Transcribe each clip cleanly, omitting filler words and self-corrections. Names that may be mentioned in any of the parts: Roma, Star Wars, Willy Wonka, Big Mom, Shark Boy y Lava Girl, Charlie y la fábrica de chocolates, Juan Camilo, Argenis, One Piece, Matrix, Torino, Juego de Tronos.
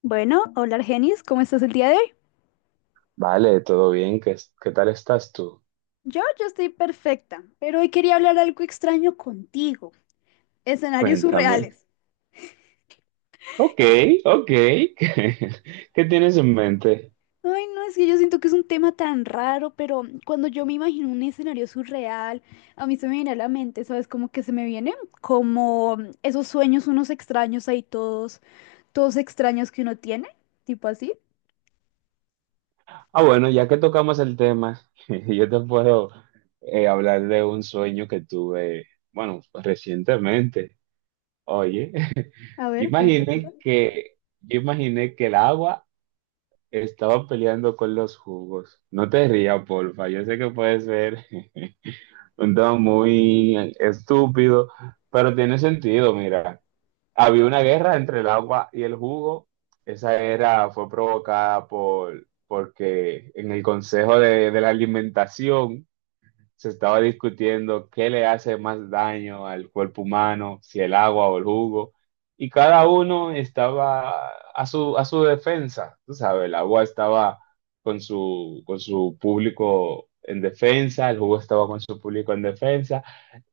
Bueno, hola Argenis, ¿cómo estás el día de hoy? Vale, todo bien. ¿Qué tal estás tú? Yo estoy perfecta, pero hoy quería hablar algo extraño contigo. Escenarios Cuéntame. surreales. Ok, ok. ¿Qué tienes en mente? Ay, no, es que yo siento que es un tema tan raro, pero cuando yo me imagino un escenario surreal, a mí se me viene a la mente, ¿sabes? Como que se me vienen como esos sueños unos extraños ahí todos, todos extraños que uno tiene, tipo así. Ah, bueno, ya que tocamos el tema, yo te puedo hablar de un sueño que tuve, bueno, recientemente. Oye, A ver, cuenta, cuenta. Yo imaginé que el agua estaba peleando con los jugos. No te rías, porfa. Yo sé que puede ser un tema muy estúpido, pero tiene sentido, mira. Había una guerra entre el agua y el jugo. Fue provocada porque en el Consejo de la Alimentación se estaba discutiendo qué le hace más daño al cuerpo humano, si el agua o el jugo, y cada uno estaba a su defensa, tú sabes, el agua estaba con su público en defensa, el jugo estaba con su público en defensa,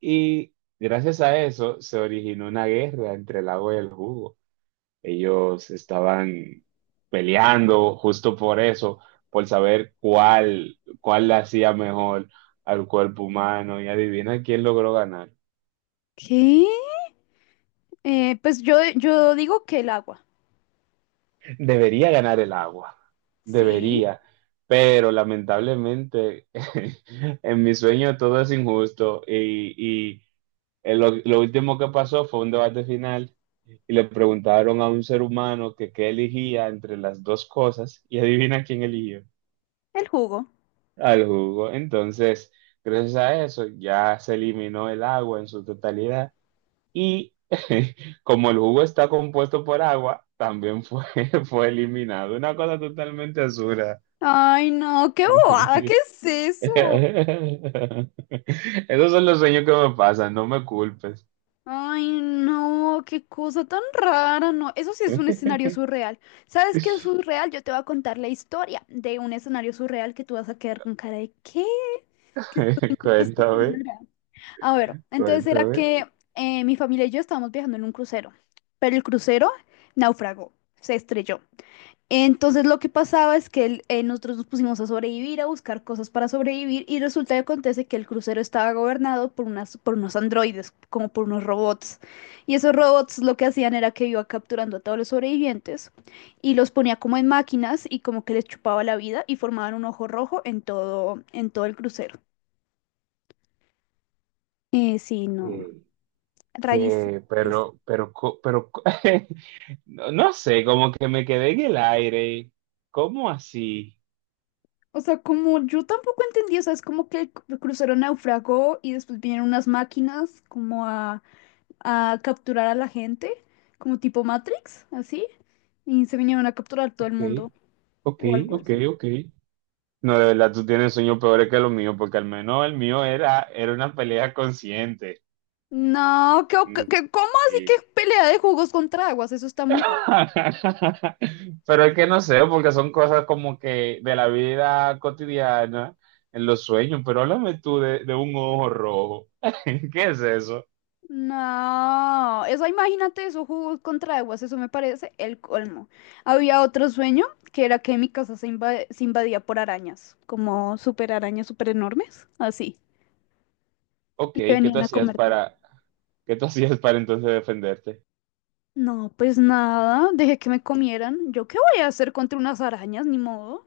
y gracias a eso se originó una guerra entre el agua y el jugo. Ellos estaban peleando justo por eso, por saber cuál le hacía mejor al cuerpo humano. Y adivina quién logró ganar. ¿Qué? Pues yo digo que el agua, Debería ganar el agua, sí, debería. Pero lamentablemente en mi sueño todo es injusto y lo último que pasó fue un debate final y le preguntaron a un ser humano que qué elegía entre las dos cosas y adivina quién eligió. el jugo. Al jugo. Entonces, gracias a eso ya se eliminó el agua en su totalidad y como el jugo está compuesto por agua, fue eliminado. Una cosa totalmente absurda. Ay, no, qué bobada, ¿qué es eso? Esos son los sueños que me pasan, no me culpes. Ay, no, qué cosa tan rara, no. Eso sí es un escenario surreal. ¿Sabes qué es surreal? Yo te voy a contar la historia de un escenario surreal que tú vas a quedar con cara de ¿qué? ¿Qué está haciendo esta Cuéntame, señora? A ver, entonces era cuéntame. que mi familia y yo estábamos viajando en un crucero, pero el crucero naufragó, se estrelló. Entonces lo que pasaba es que nosotros nos pusimos a sobrevivir, a buscar cosas para sobrevivir y resulta que acontece que el crucero estaba gobernado por unas, por unos androides, como por unos robots. Y esos robots lo que hacían era que iba capturando a todos los sobrevivientes y los ponía como en máquinas y como que les chupaba la vida y formaban un ojo rojo en todo el crucero. Sí, no, rarísimo, Que, rarísimo. Pero, co- no, no sé, como que me quedé en el aire. ¿Cómo así? O sea, como yo tampoco entendí, o sea, es como que el crucero naufragó y después vinieron unas máquinas como a capturar a la gente, como tipo Matrix, así, y se vinieron a capturar todo el Ok, mundo ok, o algo ok, así. ok. No, de verdad, tú tienes sueños peores que los míos, porque al menos el mío era una pelea consciente. No, ¿qué, cómo así Y- que pelea de jugos contra aguas? Eso está muy raro. Pero es que no sé, porque son cosas como que de la vida cotidiana, en los sueños, pero háblame tú de un ojo rojo. ¿Qué es eso? No, eso imagínate eso, jugos contra aguas, eso me parece el colmo. Había otro sueño que era que mi casa se, se invadía por arañas, como super arañas super enormes, así, Ok, y que ¿qué tú venían a hacías comerte. para... ¿Qué tú hacías para entonces defenderte? No, pues nada, dejé que me comieran. ¿Yo qué voy a hacer contra unas arañas? Ni modo.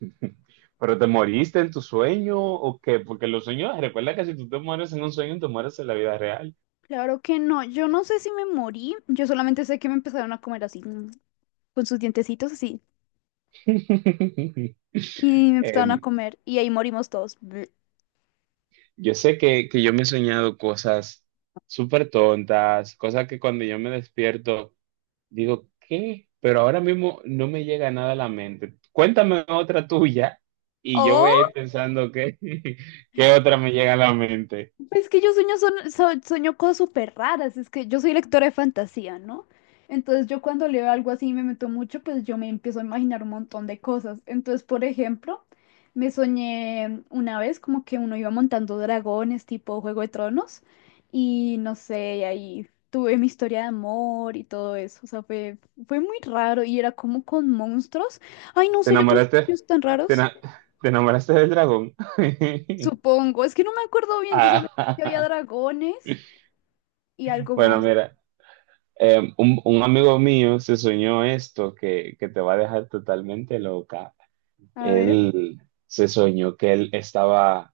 ¿Pero te moriste en tu sueño o qué? Porque los sueños, recuerda que si tú te mueres en un sueño, te mueres en la vida real. Claro que no, yo no sé si me morí, yo solamente sé que me empezaron a comer así, con sus dientecitos así, y me empezaron a Em, comer, y ahí morimos todos. yo sé que yo me he soñado cosas súper tontas, cosas que cuando yo me despierto digo, ¿qué? Pero ahora mismo no me llega nada a la mente. Cuéntame otra tuya y yo voy a ir ¡Oh! pensando qué, qué otra me llega a la mente. Es que yo sueño, sueño cosas súper raras, es que yo soy lectora de fantasía, ¿no? Entonces yo cuando leo algo así y me meto mucho, pues yo me empiezo a imaginar un montón de cosas. Entonces, por ejemplo, me soñé una vez como que uno iba montando dragones tipo Juego de Tronos y no sé, ahí tuve mi historia de amor y todo eso. O sea, fue, fue muy raro y era como con monstruos. Ay, no ¿Te sé, yo tengo enamoraste? sueños tan ¿Te, raros. ena- Te enamoraste del dragón? Supongo, es que no me acuerdo bien, yo solamente sé que había Ah, dragones y algo bueno, más. mira, un amigo mío se soñó esto que te va a dejar totalmente loca. A ver. Él se soñó que él estaba, o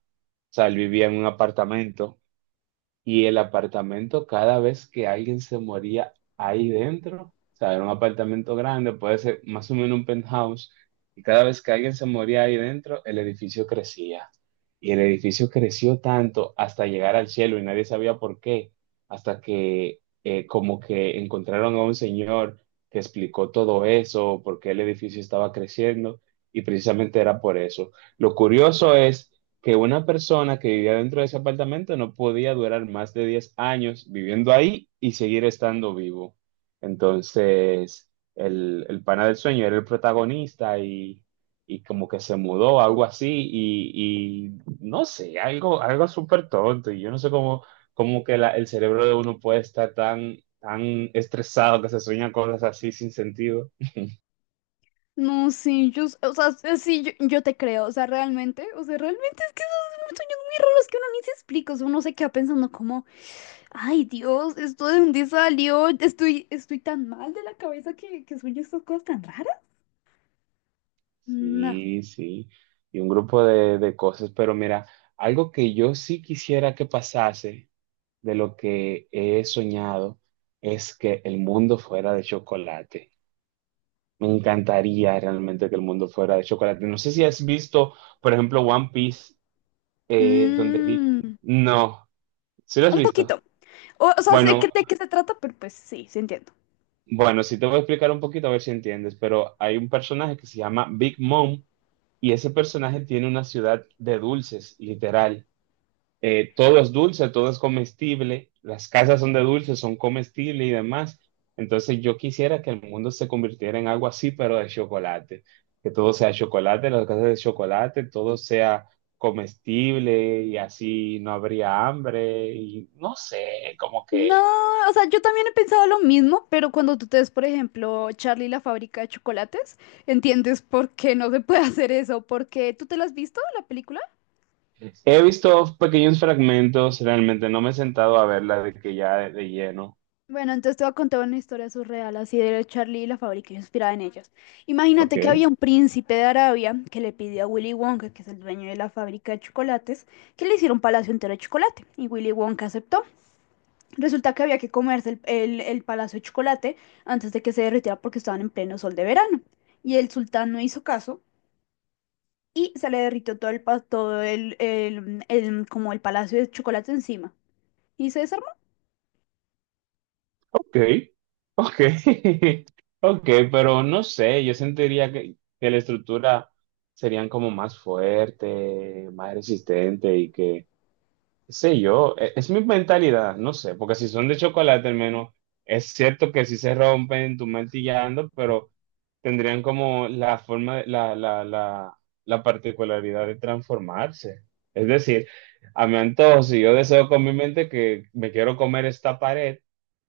sea, él vivía en un apartamento. Y el apartamento, cada vez que alguien se moría ahí dentro, o sea, era un apartamento grande, puede ser más o menos un penthouse, y cada vez que alguien se moría ahí dentro, el edificio crecía. Y el edificio creció tanto hasta llegar al cielo y nadie sabía por qué, hasta que como que encontraron a un señor que explicó todo eso, por qué el edificio estaba creciendo, y precisamente era por eso. Lo curioso es que una persona que vivía dentro de ese apartamento no podía durar más de 10 años viviendo ahí y seguir estando vivo. Entonces, el pana del sueño era el protagonista y como que se mudó, algo así, y no sé, algo, algo súper tonto. Y yo no sé cómo, el cerebro de uno puede estar tan estresado que se sueñan cosas así sin sentido. No, sí, yo, o sea, sí, yo te creo, o sea, realmente es que esos son sueños muy raros que uno ni se explica, o sea, uno se queda pensando como, ay, Dios, esto de dónde salió, estoy tan mal de la cabeza que sueño estas cosas tan raras. No. Sí, sí, y un grupo de cosas, pero mira, algo que yo sí quisiera que pasase de lo que he soñado es que el mundo fuera de chocolate. Me encantaría realmente que el mundo fuera de chocolate. No sé si has visto, por ejemplo, One Piece, donde vi... Mm, No, ¿sí lo has un poquito. visto? O sea, sé que, Bueno, de qué se trata, pero pues sí, se entiende. bueno, sí te voy a explicar un poquito a ver si entiendes, pero hay un personaje que se llama Big Mom y ese personaje tiene una ciudad de dulces, literal. Eh, todo es dulce, todo es comestible, las casas son de dulce, son comestibles y demás. Entonces yo quisiera que el mundo se convirtiera en algo así, pero de chocolate, que todo sea chocolate, las casas de chocolate, todo sea comestible y así no habría hambre y no sé, como No, que o sea, yo también he pensado lo mismo, pero cuando tú te ves, por ejemplo, Charlie y la fábrica de chocolates, entiendes por qué no se puede hacer eso, porque tú te lo has visto, la película. he visto pequeños fragmentos, realmente no me he sentado a verla de que ya de lleno. Bueno, entonces te voy a contar una historia surreal, así de Charlie y la fábrica inspirada en ellos. Ok. Imagínate que había un príncipe de Arabia que le pidió a Willy Wonka, que es el dueño de la fábrica de chocolates, que le hiciera un palacio entero de chocolate, y Willy Wonka aceptó. Resulta que había que comerse el palacio de chocolate antes de que se derritiera porque estaban en pleno sol de verano. Y el sultán no hizo caso y se le derritió todo todo como el palacio de chocolate encima. Y se desarmó. Ok, ok, ok, pero no sé, yo sentiría que la estructura serían como más fuerte, más resistente qué sé yo, es, mi mentalidad, no sé, porque si son de chocolate al menos, es cierto que si se rompen, tú martillando, pero tendrían como la forma, la particularidad de transformarse. Es decir, a mi antojo, si yo deseo con mi mente que me quiero comer esta pared,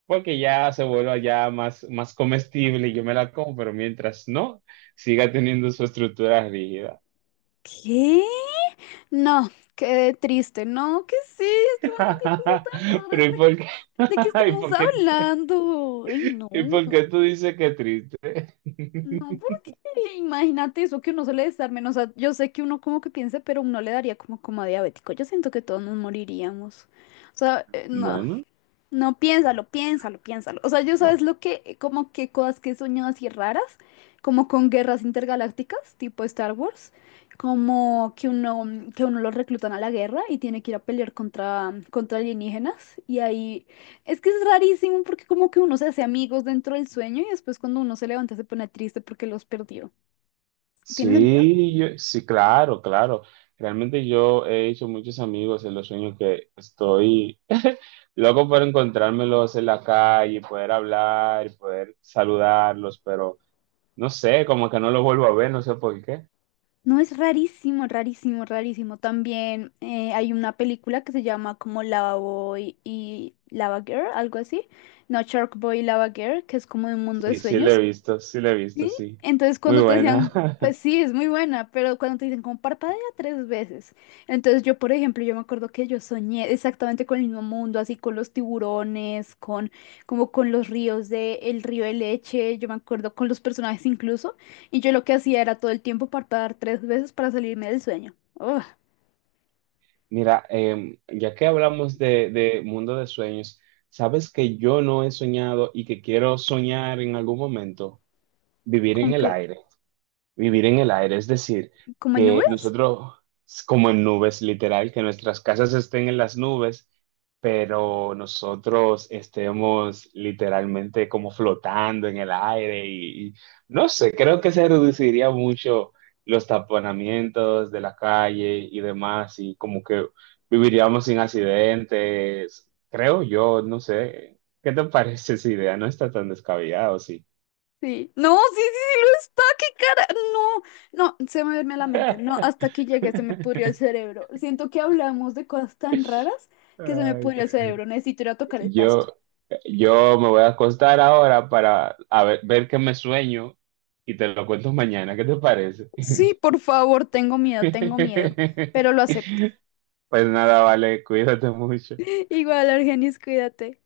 porque ya se vuelva ya más comestible y yo me la como, pero mientras no, siga teniendo su estructura rígida. ¿Qué? No, qué triste. No, ¿qué es esto? No, qué cosa tan rara. Pero ¿y por qué? De qué ¿Y estamos por qué, hablando? Ay, no. y por qué tú dices que triste? No, porque imagínate eso que uno suele estar menos, yo sé que uno como que piense, pero uno le daría como como a diabético. Yo siento que todos nos moriríamos. O sea, no. Bueno, No, piénsalo, piénsalo, piénsalo. O sea, yo sabes lo que, como que cosas que he soñado así raras, como con guerras intergalácticas, tipo Star Wars, como que uno, que uno lo reclutan a la guerra y tiene que ir a pelear contra, contra alienígenas. Y ahí, es que es rarísimo porque como que uno se hace amigos dentro del sueño y después cuando uno se levanta se pone triste porque los perdió. ¿Tiene sentido? sí, sí, claro, claro. Realmente yo he hecho muchos amigos en los sueños que estoy loco por encontrármelos en la calle, y poder hablar, y poder saludarlos, pero no sé, como que no los vuelvo a ver, no sé por qué. No, es rarísimo, rarísimo, rarísimo. También hay una película que se llama como Lava Boy y Lava Girl, algo así. No, Shark Boy y Lava Girl, que es como de un mundo de Sí, sí la he sueños. visto, sí la he visto, ¿Sí? sí. Entonces Muy cuando te buena. decían, pues sí, es muy buena, pero cuando te dicen como parpadea tres veces. Entonces yo, por ejemplo, yo me acuerdo que yo soñé exactamente con el mismo mundo, así con los tiburones, con como con los ríos de el río de leche, yo me acuerdo con los personajes incluso, y yo lo que hacía era todo el tiempo parpadear tres veces para salirme del sueño. Ugh, Mira, em, ya que hablamos de mundo de sueños, ¿sabes que yo no he soñado y que quiero soñar en algún momento? Vivir en ¿con el qué? aire. Vivir en el aire, es decir, ¿Como en que nubes? nosotros, como en nubes, literal, que nuestras casas estén en las nubes, pero nosotros estemos literalmente como flotando en el aire y no sé, creo que se reduciría mucho los taponamientos de la calle y demás, y como que viviríamos sin accidentes, creo yo, no sé. ¿Qué te parece esa idea? No está tan descabellado, sí. Sí. No, sí, sí, sí lo está, qué cara. No, no, se me duerme la mente. No, hasta aquí llegué, se me pudrió el cerebro. Siento que hablamos de cosas tan raras que se me Ay, pudrió el cerebro. Necesito ir a tocar el yo, pasto. Yo me voy a acostar ahora para a ver, ver qué me sueño y te lo cuento mañana. ¿Qué te parece? Sí, por favor, tengo miedo, pero lo acepto. Pues nada, vale, cuídate mucho. Igual, Argenis, cuídate.